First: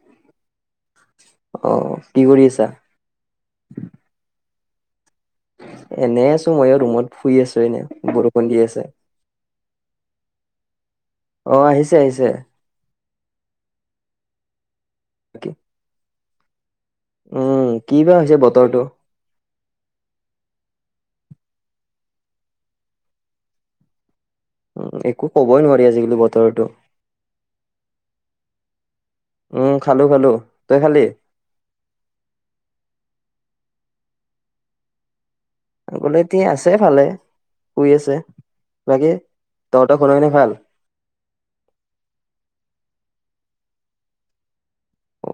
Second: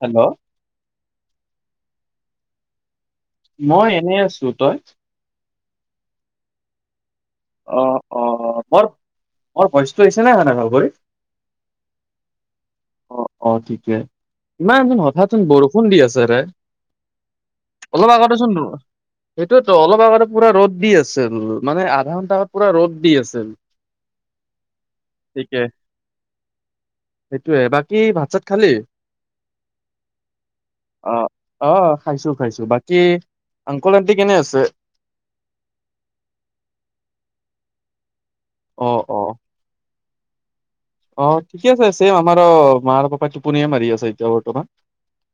Hello. অ কি কৰি আছা? মই এনেই আছো। তই? এনেই আছো মই ৰুমত শুই আছো অ এনে অ বৰষুণ দি মোৰ আছে। মোৰ ভয়চটো আহিছে নাই হয়নে ভালকৈ। অ আহিছে আহিছে। অঁ, অঁ ঠিকেই, ইমান দিন হঠাৎচুন কি বৰষুণ দি আছে ৰে উম কি বা হৈছে বতৰটো? সেইটোৱেতো অলপ আগতে পুৰা ৰ'দ দি আছিল। মানে আধা ঘণ্টা আগত পুৰা ৰ'দ দি আছিল। উম, একো ঠিকে কবই নোৱাৰি আজিকালি বতৰটো। ভাত‌ চাত খালি? উম খালো খালো তই খালি অ, অহ খাইছো খাইছো বাকী আংকুল আন্টি কেনে আছে? আংকল আন্টি আছে ভালে, শুই আছে। অ বাকী অ তত ঘৰৰ পিনে ভাল? অ ঠিকে আছে চেম আমাৰো মা পাপাই টোপনিয়ে মাৰি আছে এতিয়া বৰ্তমান।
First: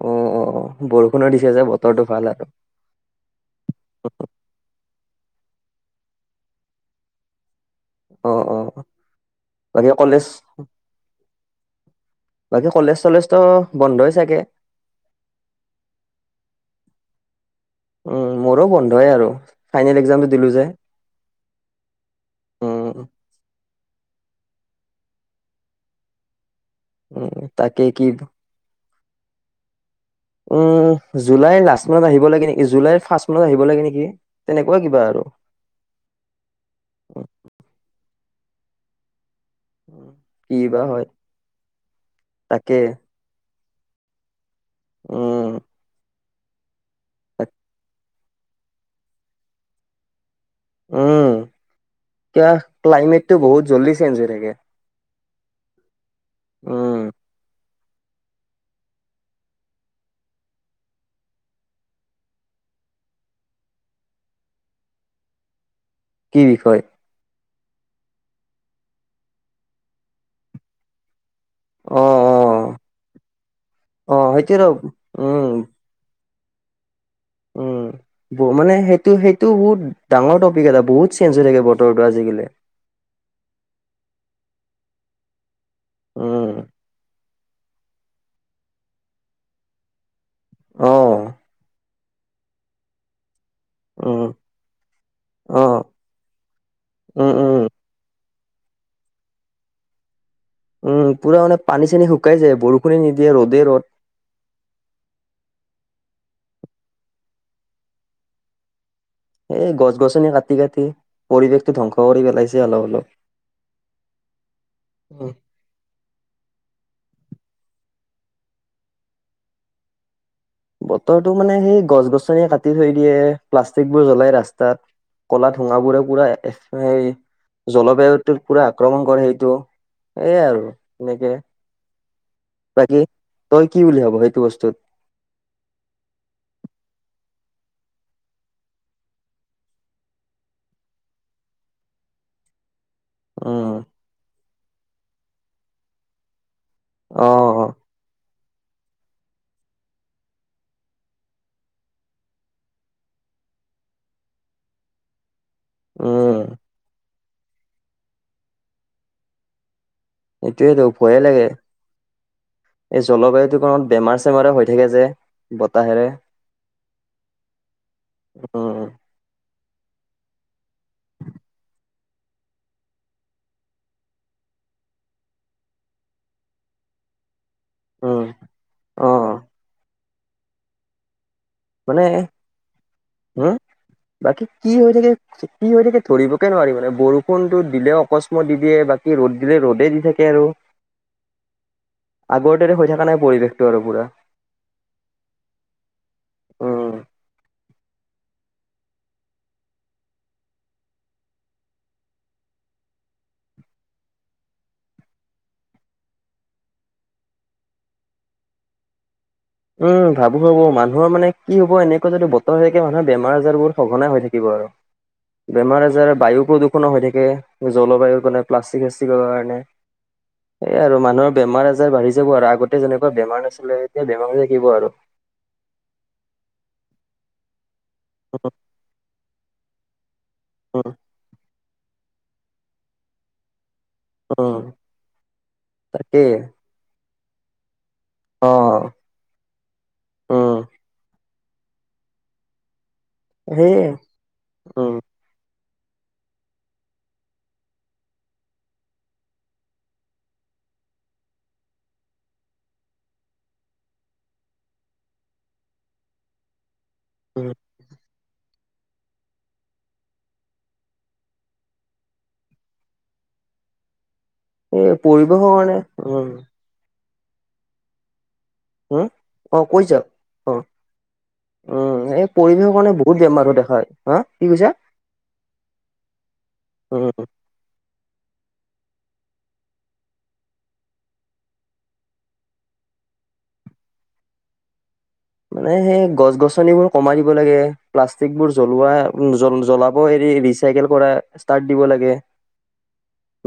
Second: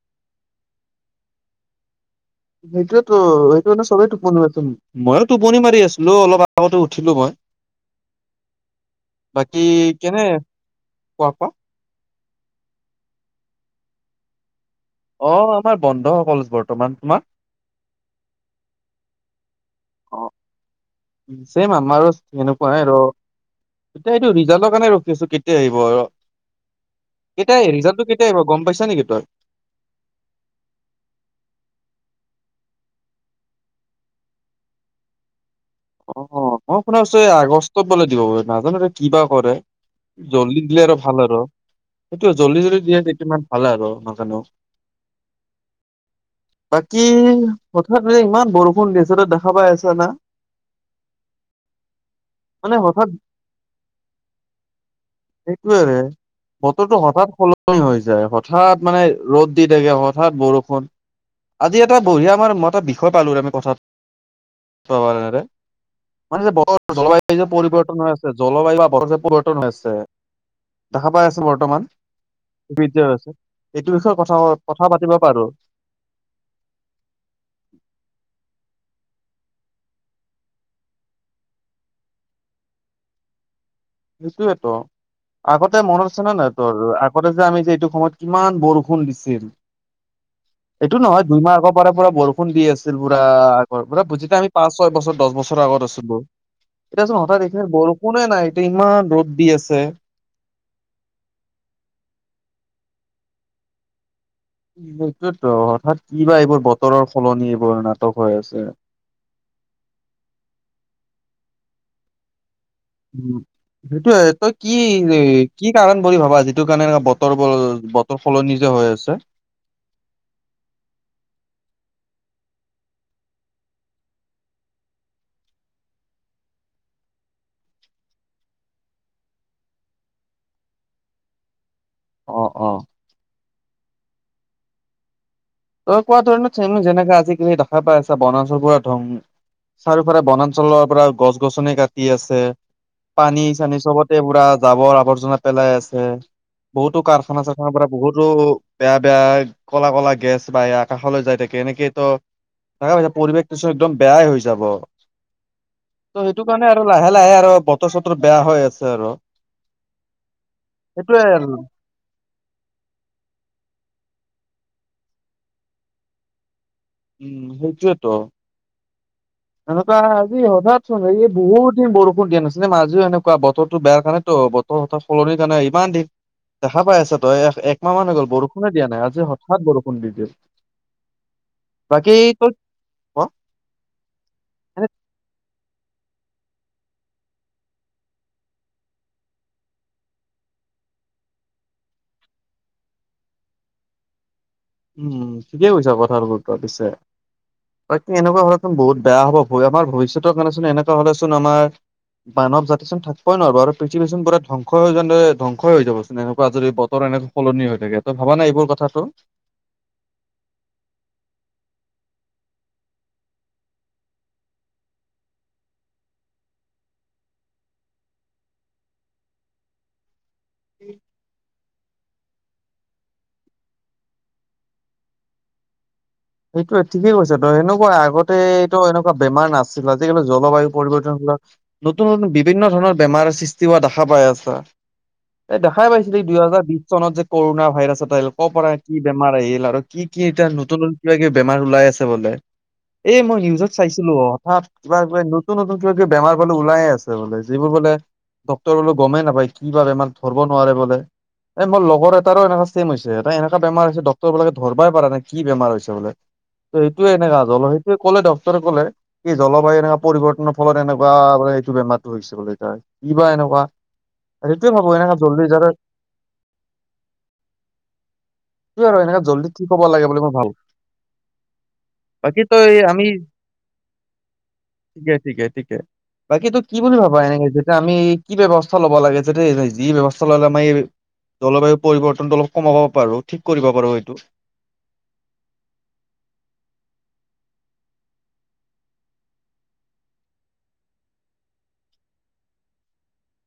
অ অ বৰষুণৰ দিছে যে বতৰটো ভাল আৰু সেইটোয়েতো সেইটো কাৰনে চবেই টোপনি মাৰি আছে। ময়ো টোপনি মাৰি আছিলোঁ। অলপ আগতে উঠিলো মই। অহ, অ বাকী কলেজ খোৱা খোৱা? বাকী কলেজ-চলেজ তো বন্ধই চাগে? অ' আমাৰ বন্ধসকলো বৰ্তমান তোমাৰ? উম, মোৰো বন্ধই আৰু। ফাইনেল এক্জামটো অ দিলো যে চেম্‌ আমাৰো উম সেনেকুৱাই আৰু। এতিয়া এইটো ৰিজাল্টৰ কাৰণে ৰখি আছো কেতিয়া আহিব আৰু। উম কেতিয়া তাকে ৰিজাল্টটো কি কেতিয়া আহিব গম পাইছ নেকি তই? উম জুলাইৰ লাষ্ট মানত আহিব লাগে। নেকি জুলাইৰ ফাৰ্ষ্ট মানত আহিব লাগে নেকি তেনেকুৱা কিবা আৰু। অ মই শুনা পাইছো এই আগষ্টত বোলে দিব বোলে নাজানো কিবা কৰে, কি জল্দি দিলে বা আৰু হয় ভাল আৰু সেইটো জল্দি তাকে যদি দিয়ে ভাল আৰু নাজানো উম। বাকি, তাক পথাৰ ফালে ইমান বৰষুণ দিছে তই দেখা পাই আছ' না? উম' ক মানে হঠাৎ ক্লাইমেটটো বহুত জল্দি চেঞ্জ হৈ থাকে। সেইটোয়েৰে উম, বতৰটো হঠাৎ সল নি হৈ যায় হঠাৎ মানে ৰ'দ দি থাকে হঠাৎ বৰষুণ। আজি এটা বঢ়িয়া আমাৰ মই এটা বিষয় পালো আমি কথা পাতাৰ কাৰণে কি মানে যে বিষয় বতৰ, জলবায়ু যে পৰিব পৰিৱৰ্তন হৈ আছে, জলবায়ু বা পৰিৱৰ্তন হৈ আছে, দেখা পাই আছো বৰ্তমান, অ', অ', বিদ্যা হৈ আছে, এইটো বিষয়ে অ', কথা সেইটো ৰ কথা পাতিবা পাৰো। উম, উম, মানে সেই সেইটো সেইটো বহুত ডাঙৰ টপিক এটা বহুত চেঞ্জ হৈ থাকে বতৰটো আজিকালি। সেইটোয়েতো, আগতে মনত আছে নে নাই উম, তোৰ আগতে যে আমি যে এইটো সময়ত কিমান বৰষুণ দিছিল। এইটো নহয় অ', দুইমাহ আগৰ পৰা পুৰা বৰষুণ দি আছিল পুৰা উম, যেতিয়া আমি পাচ ছয় বছৰ দহ বছৰ অ', আগত আছিলো এতিয়াচুন উম, হঠাৎ এইখিনি উম। বৰষুণে নাই ইমান ৰ'দ দি আছে। উম, পুৰা মানে পানী চানী শুকাই যায়, বৰষুণে নিদিয়ে ৰ'দে ৰ'দ। সেইটোয়েটো হঠাৎ কিবা এইবোৰ বতৰৰ সলনি এইবোৰ নাটক হৈ আছে। এই গছ -গছনি কাটি কাটি পৰিৱেশটো ধ্বংস কৰি পেলাইছে। অলপ অলপ। উ সেইটোয়ে তই কি উম। কি কাৰণ বুলি ভাবা যিটো কাৰণে এ বতৰ বতৰ সলনি যে হৈ আছে। বতৰটো মানে সেই গছ গছনিয়ে কাটি থৈ দিয়ে, প্লাষ্টিক বোৰ জ্বলাই ৰাস্তাত কলা ধোঁৱাবোৰে পুৰা সেই জলবায়ুটো পুৰা আক্ৰমণ কৰে সেইটো সেয়ে আৰু এনেকে অ', অ'। বাকি তই কি বুলি ভাব সেইটো বস্তুত? তই কোৱা ধৰণে চেম যেনেকা আজিকালি দেখা পাই আছা, বনাঞ্চল পুৰা ধন [unintelligible] চাৰিওফালে বনাঞ্চলৰ পৰা গছ গছনি কাটি আছে। পানী উম চানী চবতে পুৰা জাৱৰ আৱৰ্জনা পেলাই আছে। বহুতো অ কাৰখানা চাৰখানাৰ পৰা বহুতো বেয়া বেয়া কলা কলা গেছ বাই আকাশলৈ যাই থাকে। এনেকে ত তাকে হৈছে পৰিৱেশটো চোন একদম বেয়াই হৈ যাব। ত' সেইটো উম কাৰণে আৰু লাহে লাহে আৰু বতৰ- চতৰ বেয়া হৈ আছে আৰু এইতোয়েইটো ভয়েই সেইটোয়ে আৰু লাগে এই জলবায়ুটোৰ কাৰণ বেমাৰ চে গৰম হৈ থাকে যে বতাহেৰে উম, সেইটোৱেটো উম এনেকোৱা আজি সদায়চোন ৰদ বহুত দিন বৰষুণ দিয়া নাছিলে, মাজে এনেকোৱা বতৰটো বেয়া কাৰণেতো বতৰ বতৰ সলনিৰ কাৰণে ইমান দিন দেখা পাই আছ তই এক মাহ মান হৈ উম গ'ল বৰষুণে দিয়া নাই অ আজি হঠাৎ বৰষুণ দি দিলে। মানে বাকি তই ক হম বাকী কি হৈ থাকে কি হৈ থাকে ধৰিবকে নোৱাৰি মানে বৰষুণতো দিলেও অকস্মাত দি দিয়ে বাকী ৰ'দ দিলে ৰ'দে দি থাকে আৰু। আগৰ দৰে হৈ থকা নাই পৰিৱেশটো আৰু পুৰা। উম ঠিকে কৈছা কথাটো তই পিছে উম তাকে এনেকোৱা হলেচোন বহুত বেয়া হ'ব আমাৰ ভৱিষ্যতৰ কাৰণে এনেকা চোন হ'লেচোন আমাৰ মানৱ জাতি চোন থাকই নোৱাৰ আৰু পৃথিৱী চন পুৰা ধ্বংস হৈ য ধ্বংস হৈ যাবচোন এনেকোৱা যদি বতৰ তেনেক সলনি হৈ থাকে ত' ভবা নাই এইবোৰ কথাটো উম ভাবো হ'ব মানুহৰ মানে কি হ'ব এনেকোৱা যদি বতৰ হৈ থাকে মানুহৰ বেমাৰ আজাৰ বহুত সঘনে হৈ থাকিব। হয় বেমাৰ আজাৰ বায়ু, প্ৰদূষণো হৈ থাকে জলবায়ুৰ, কাৰণে প্লাষ্টিক, চাষ্টিকৰ কাৰণে- সে আৰু মানুহৰ বেমাৰ আজাৰ বাঢ়ি যাব আৰু আগতে যেনেকোৱা বেমাৰ নাছিলে এতিয়া বেমাৰ থাকিব আৰু সেইটোয়ে ঠিকেই কৈছা ত সেনেকোৱা আগতে উম এইটো এনেকোৱা বেমাৰ নাছিল বাত তেতিয়াহলে জলবায়ু উম পৰিৱৰ্তন নতুন নতুন বিভিন্ন ধৰণৰ বেমাৰৰ সৃষ্টি হোৱা দেখা পাই আছা উম এই দেখাই পাইছিলো এই তাকেই দুইহেজাৰ বিশ চনত যে কৰোনা ভাইৰাছ অ ক' পৰা কি বেমাৰ আহিল আৰু কি কি এতিয়া উম নতুন নতুন কিবা কিবি বেমাৰ ওলাই আছে বোলে এ মই নিউজত সেইয়ে চাইছিলো অ হঠাৎ উম কিবা কিবা নতুন- নতুন বেমাৰ পালো ওলাইয়ে আছে বোলে যিবোৰ বোলে ডক্তৰ বোলে গমেই নাপায় কি বা বেমাৰ ধৰিব নোৱাৰে বোলে এই মোৰ লগৰ এটাৰো এনেকা চেইম হৈছে এটা এনেকা বেমাৰ হৈছে ডক্তৰ বিলাকে ধৰিবই পৰা নাই কি বেমাৰ হৈছে ত বোলে ত এইটোয়ে এনেকা উম জল সেইটোয়ে ক'লে দক কলে এই জলবায়ু এনেকোৱা পৰিৱৰ্তনৰ ফলত এনেকোৱা এইটো বেমাৰটো হৈছে বুলিলে কিবা এনেকোৱা কোৱা সেইটোয়ে ভাবো এই এনেকাে পৰিৱেশৰ জল্দি কাৰণে যাতে- উম সেইটোৱে আৰু উম এনেকা জল্দি অ ঠিক হ'ব কৈছা লাগে বুলি মই ভাবো অ উম এই বাকী পৰিৱেশৰ তই কাৰণে আমি বহুত বেমাৰ হ দেখা হা কি কৈছা বাকীটো কি বুলি ভাবা উম এনেকা আমি কি ব্যৱস্থা ল'ব লাগে যে দেই যি ব্যৱস্থা ললে আমাৰ জলবায়ু পৰিৱৰ্তনটো অলপ কমাব পাৰো ঠিক কৰিব পাৰো সেটো [inaudible] মানে সেই গছ গছনিবোৰ কমাই দিব লাগে প্লাষ্টিক বোৰ জ্বলোৱা জ জ্বলাব এৰি ৰিচাইকেল কৰা ইষ্টাত দিব লাগে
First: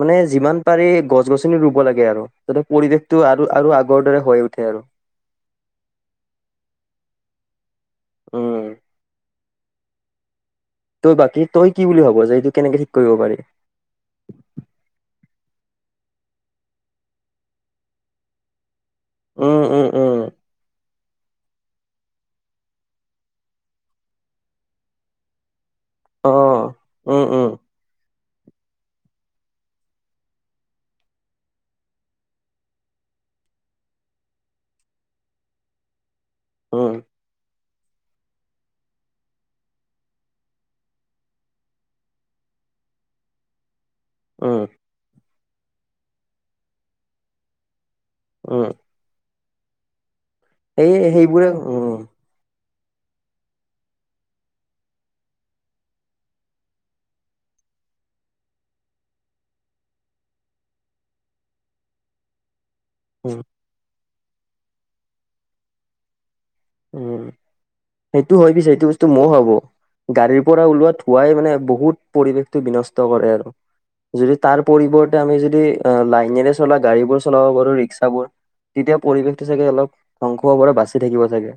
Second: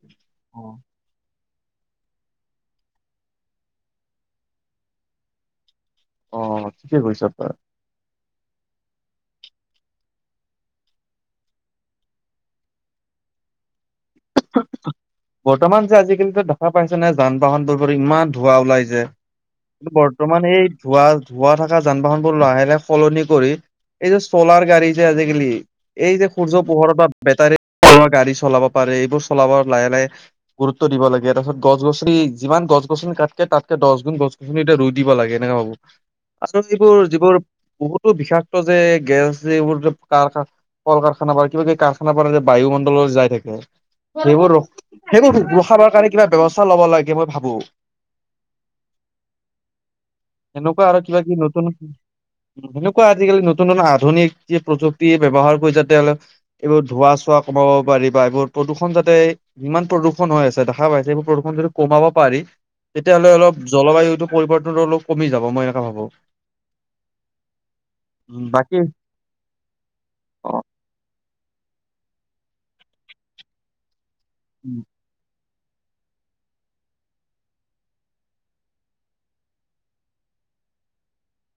মানে অ যিমান পাৰি গছ- গছনি ৰুব লাগে আৰু যাতে পৰিৱেশটো আৰু আৰু আগৰ দৰে হৈ উঠে আৰু অ ঠিকে কৈছা তই। উম তই বাকী তই কি বুলি ভাব যে এইটো কেনেকে ঠিক কৰিব পাৰি বৰ্তমান যে আজিকালি দেখা পাইছে নে যান বাহনবোৰোৰ ইমান ধোঁৱা ওলাই যে উম উম কিন্তু উম বৰ্তমান এই ধোঁৱা ধাৱো থকা যান বাহন বোৰ লাহে লাহে সলনি কৰি এই যে চলাৰ গাড়ী যে আজিকালি- এই যে অ সূৰ্য পোহৰৰ উম পৰা উম বেটাৰী গাড়ী চলাব পাৰে এইবোৰ চলাব লাহে লাহে। গুৰুত্ব দিব লাগে তাৰপিছত গছনি যিমান গছ গছনি কাটকে তাতকে দছ গুণ গছ গছনি ৰুই দিব লাগে এনে হ'ব আচলতে উম এইবোৰ যিবোৰ বহুতো বিষাক্ত যে গেছ যে এইবোৰ যে কাৰ কল, কাৰখান, পৰা কিবা কিব কাৰখান পাৰ যে বায়ুমণ্ডলো যাই থাকে সেইবোৰ উম সেইবোৰ ৰখাবৰ কাৰণে কিবা ব্যৱস্থা লব লাগে মই ভাবো। উ সেনেকুৱা আৰু কিবা কিবি নতুন উম কোৱা আজিকালি নতুন নতুন আধুনিক যি প্ৰযুক্তি ব্যৱহাৰ কৰি যাতে এইবোৰ ধোৱা চোৱা কমাব- পাৰি‌ বা এইবোৰ প্ৰদূষণ যাতে যিমান প্ৰদূৰষণ হৈ আছে দেখা পাইছে এইবোৰ প্ৰদূৰ্ষণ যদি কমাব পাৰি তেতিয়াহ'লে উম অলপ জলবায়ুতটো। পৰিৰ্তনো অলপ কমি যাব মই এনেকুৱা ভাবো উম সেইটো উম হয় পিছে বাকী সেইটো বস্তু মই হব গাড়ীৰ অ, পৰা ওলোৱা ধুৱাই মানে বহুত পৰিৱেশটো বিনষ্ট কৰে আৰু যদি তাৰ উম, পৰিৱৰ্তে আমি যদি যদি লাইনেৰে চলা গাড়ী বোৰ চলাব পাৰো ৰিক্সাবোৰ তেতিয়া পৰিৱেশটো চাগে অলপ ধ্বংস হবৰে বাচি থাকিব চাগে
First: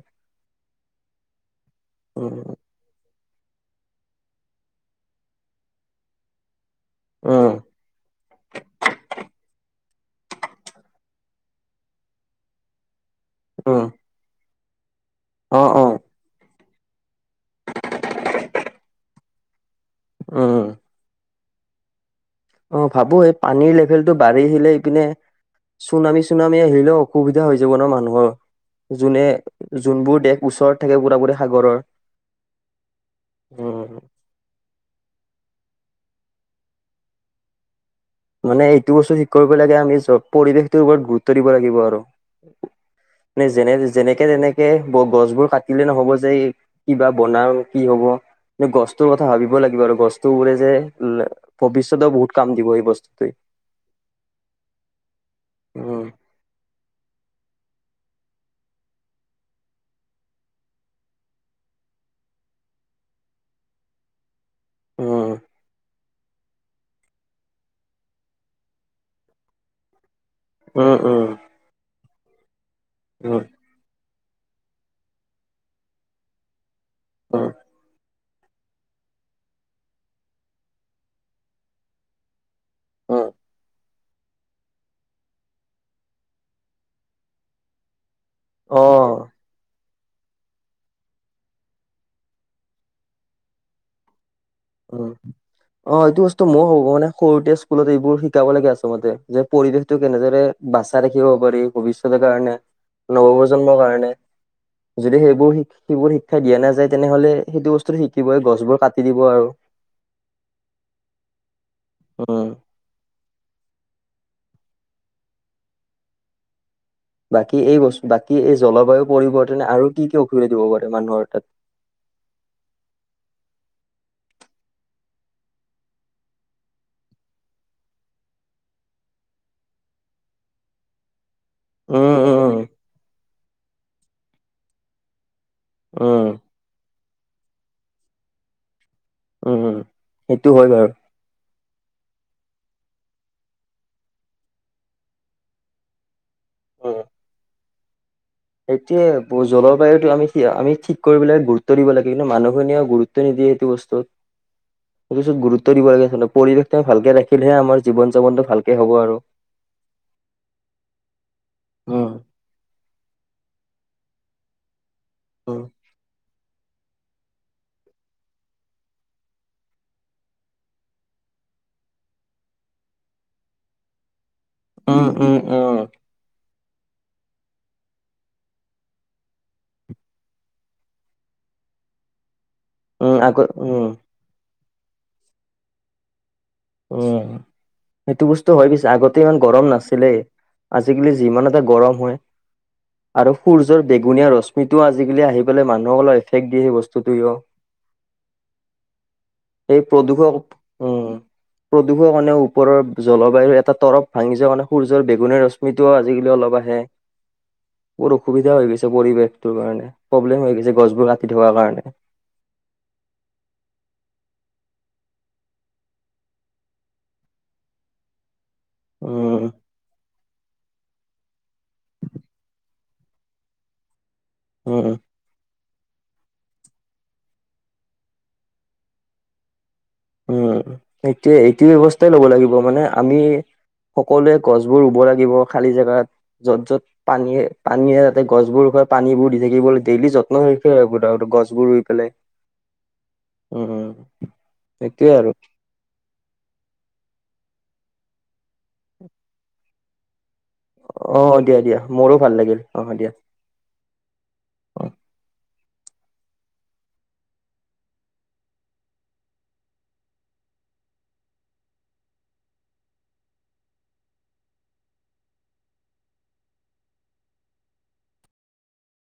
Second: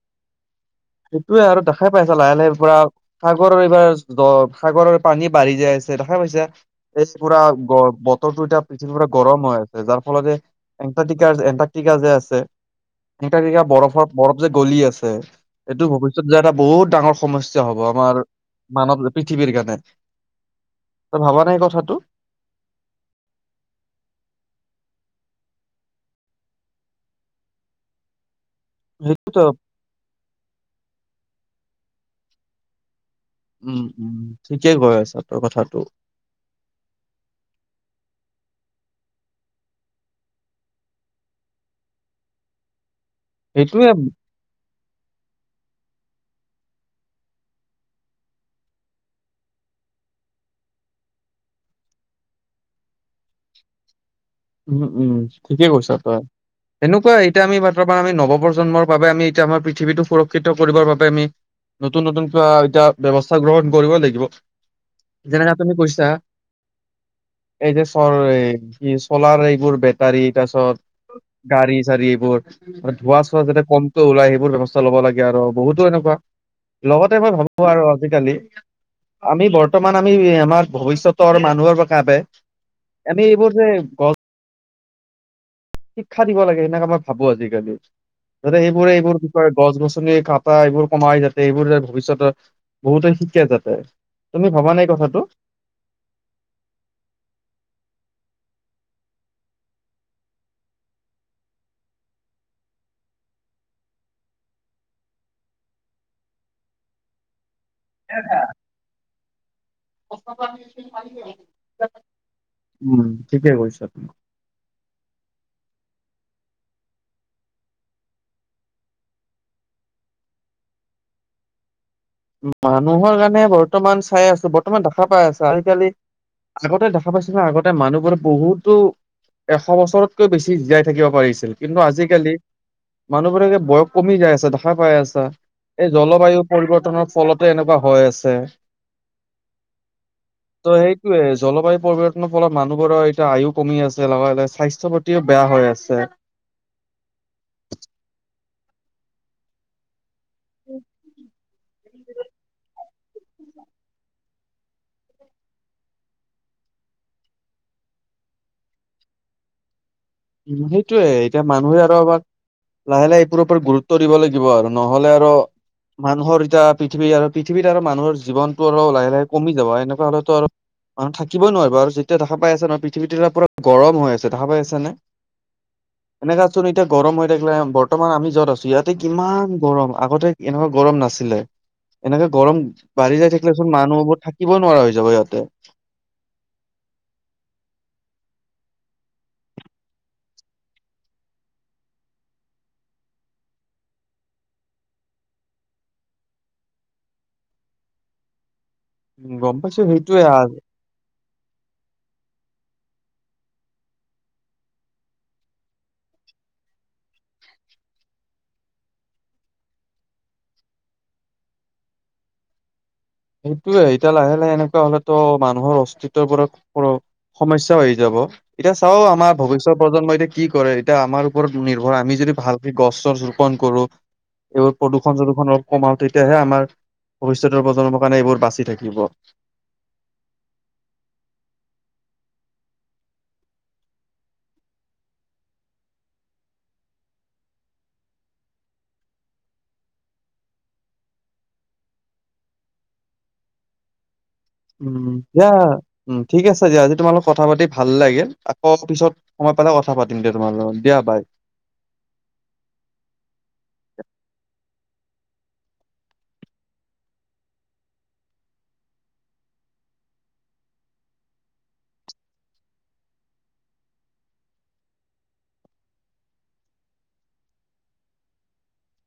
সেইটোয়ে আৰু দেখাই পাইছা লাহে লাহে উম, পুৰা- সাগৰৰ এইবাৰ সাগৰৰ পানী বাঢ়ি যাই আছে দেখা পাইছে। এই পুৰা উম, গ বতৰটো এতিয়া পৃথিৱীৰ পৰা গৰম হৈ যাৰ ফল এণ্টাৰ্টিকাৰ এণ্টাৰ্টিকা যে আছে এনটাৰ্টিকা উম, বৰফৰ বৰফ যে গলি আছে অ', এইটো অ', ভৱিষ্যয়ত যে এটা বহুত ডাঙৰ সমস্যা হব আমাৰ মানৱ পৃথিৱীৰ কাৰণে উম। ত ভাবা নাই কথাটো অ ভাবো এই পানীৰ লেবেলটো বাঢ়ি আহিলে ইপিনে। চুনামী চুনামি আহিলেও অসুবিধা হৈ যাব ন মানুহৰ যোনে সেইটোতো যোনবোৰ দেশ ওচৰত থাকে পুৰা পুৰি সাগৰৰ উম উম ঠিকে কৈ আছা তই কথাটো মানে এইটো বস্তু ঠিক কৰিব লাগে আমি চ পৰিবেশটোৰ ওপৰত গুৰুত্ব দিব লাগিব আৰু নে যেনে সেইটোয়ে যেনেকে তেনেকে গছবোৰ কাটিলে নহ'ব যে ই কিবা বনাও কি হ'ব। গছটোৰ কথা ভাবিব লাগিব আৰু গছতটো উৰে যে ভৱিষ্যতেও বহুত কাম দিব এই বস্তু টোৱে উম উম ঠিকেই কৈছা তই। সেনেকুৱা এতিয়া আমি বাত আমি নৱ প্ৰজন্মৰ বাবে আমি এতিয়া আমাৰ পৃথিৱীটো সুৰক্ষিত কৰিবৰ বাবে আমি। নতুন নতুন কিবা এতিয়া ব্যৱস্থা গ্ৰহণ কৰিব লাগিব। উম যেনেকা তুমি কৈছা এই যে চৰ এই চলাৰ এইবোৰ বেটাৰী তাৰ পিছত উম উম গাড়ী চাৰি এইবোৰ ধোৱা চোৱা উম যাতে কমকে ওলাই সেইবোৰ ব্যৱস্থা ল'ব লাগে আৰু বহুতো এনেকুৱা লগতে মই উম ভাবো আৰু আজিকালি আমি বৰ্ত বৰ্তমান আমি আমাৰ ভৱিষ্যতৰ মানুহৰ পৰা কাবে আমি উম এইবোৰ যে শিক্ষা দিব লাগে সেনেকা মই ভাবো আজিকালি যাতে অ সেইবোৰে এইবোৰ বিষয় গছ গছ কাট এইবোৰ কমাই যাতে এইবোৰ ভৱিষ্যতৰ বহুতে শিকে যাতে। তুমি ভবা নাই উ কথাটো অ এইটো বস্তু মই হ'ব মানে সৰুতে স্কুলত এইবোৰ শি শিকাব লাগে আচলতে যে পৰিৱেশতটো কেনেদৰে বাচাই ৰাখিব পাৰি ভৱিষ্যতৰ কাৰণে। নৱপ্ৰজন্মৰ কাৰণে যদি সেইবোৰ সেইবোৰ শিক্ষা দিয়া নাযায় তেনেহলে সেইটো বস্তু শিকিবই গছবোৰ কাটি দিব আৰু। উম উম ঠিকে কৈছা তুমি বাকী এই বস্তু বাকী এই জলবায়ু পৰিৱৰ্তনে আৰু কি কি অসুবিধা দিব পাৰে মানুহৰ তাত [inaudible] মানুহৰ কাৰণে বৰ্তমান চাই আছো বৰ্তমান দেখা পাই আছো আজিকালি আগতে দেখা পাইছিলো ন আগতে মানুহবোৰে বহুতো- এশ বছৰতকৈ বেছি জীয়াই থাকিব পাৰিছিল কিন্তু উম আজিকালি উম মানুহবোৰে বয়স কমি যাই আছে দেখা পাই আছে এই উম জলবায়ু পৰিৱৰ্তনৰ ফলতে এনেকুৱা হৈ আছে। উম উম সেইটো হয় ত বাৰু সেইটোৱে জলবায়ু পৰিৱৰ্তন ফলত মানুহবোৰৰ এতিয়া আয়ু কমি আছে লগে লগে স্বাস্থ্য প্ৰতিও বেয়া হৈ আছে। অ [unintelligible] এতিয়া জল বায়ুটো আমি আমি ঠিক কৰিবাই গুৰুত্ব দিব লাগে কি কিন্তু মানুহখিনিয়ও গুৰত্ব নিদিয়ে সেইটো বস্তুত- ত গুৰুত্ব দিব লাগে আ পৰিৱেশটোমি ভালকে ৰাখিলে আমাৰ জীৱন যাপনটো ভালকে হ'ব আৰু [unintelligible] উ সেইটোয়ে এতিয়া মানুহে আৰু উম আমাক লাহে লাহে এইবোৰ ওপৰত গুৰুত্ব দিব লাগিব আৰু নহলে আৰু উম মানুহৰ এতিয়া। পৃথিৱী আৰু পৃথিৱীত আৰু মানুহৰ জীৱনতটো আৰু লাহে লাহে কমি যাব এনেকুৱা হ'লেতো আৰু মানুহ থাকিবই নোৱাৰাৰে বাৰ আৰু যেতিয়া দেখা পাই আছে নহয় পৃথিৱীটো এ পুৰা গৰম হৈ আছে দেখা পাই আছে নে অ চোন এতিয়া গৰম হৈ থাকিলে বৰ্তমান আমি যত আছো, ইয়াতে কিমান গৰম, আগতে এনেকুৱা গৰম নাছিলে। এনেকে গৰম উম বাঢ়ি যাই আকৌ থাকিলেচোন উম মানুহবোৰ থাকিবই নোৱাৰা হৈ যাব ইয়াতে। উ সেইটো বস্তু হয় পিছে আগতে ইমান গৰম নাছিলেই, আজিকালি যিমান এটা গৰম হয় আৰু সূৰ্যৰ বেঙুনীয়া ৰশ্মিটোও আজিকালি আহি পেলাই মানুহক অলপ এফেক্ট দিয়ে সেই বস্তুটোৱে উম, গম এই পাইছো সেইটোয়ে প্ৰদূষক আ উম সেতো কাৰনে ওপৰৰ জলবায়ুৰ এটা তৰফ ভাঙি যোৱা মানে সূৰ্যৰ বেঙুনীয়া ৰশ্মিৰ আজিকালি অলপ আহে বৰ অসুবিধা হৈ গৈছে পৰিৱেশটোৰ কাৰণে প্ৰব্লেম হৈ গৈছে গছবোৰ কাটি থকাৰ কাৰণে [inaudible] সেইটোয়ে এতিয়া লাহে লাহে এনেকুৱা হলে তো মানুহৰ অস্তিত্বৰ পৰা কৰ সমস্যা হৈ যাব এতিয়া চাওঁ আমাৰ উম ভৱিষ্যৰ প্ৰজন্মই এতিয়া কি কি কৰে এতিয়া আমাৰ ওপৰত নিৰ্ভৰ আমি যদি ভালকে গছ চছ ৰোপন কৰো এই উম প্ৰদূষণ প্ৰদূষণ অলপ কমাও তেতিয়াহে আমাৰ ভৱিষ্যতৰ প্ৰজন্ম মানে এইবোৰ বাচি থাকিব। উম এটোয়ে এইটো ব্যৱস্থাই লব লাগিব মানে আমি সকলোৱে গছবোৰ ৰুব লাগিব খালি জেগাত য'ত য'ত পানীয়ে পানীয়ে যাতে গছবোৰ পানীবোৰ দি থাকিব লাগে ডেইলি যত্ন লৈ থাকিব লাগে গছ বোৰ ৰুই পেলাই উম উম উম, দিয়া উম ঠিক আছে দিয়া আজি তোমালত কথা পাতি ভাল লাগে। আকৌ পিছত সময় পালে কথা পাতিম দে। আহ দিয়া, দিয়া মোৰো ভাল লাগিল আহ দিয়া। অ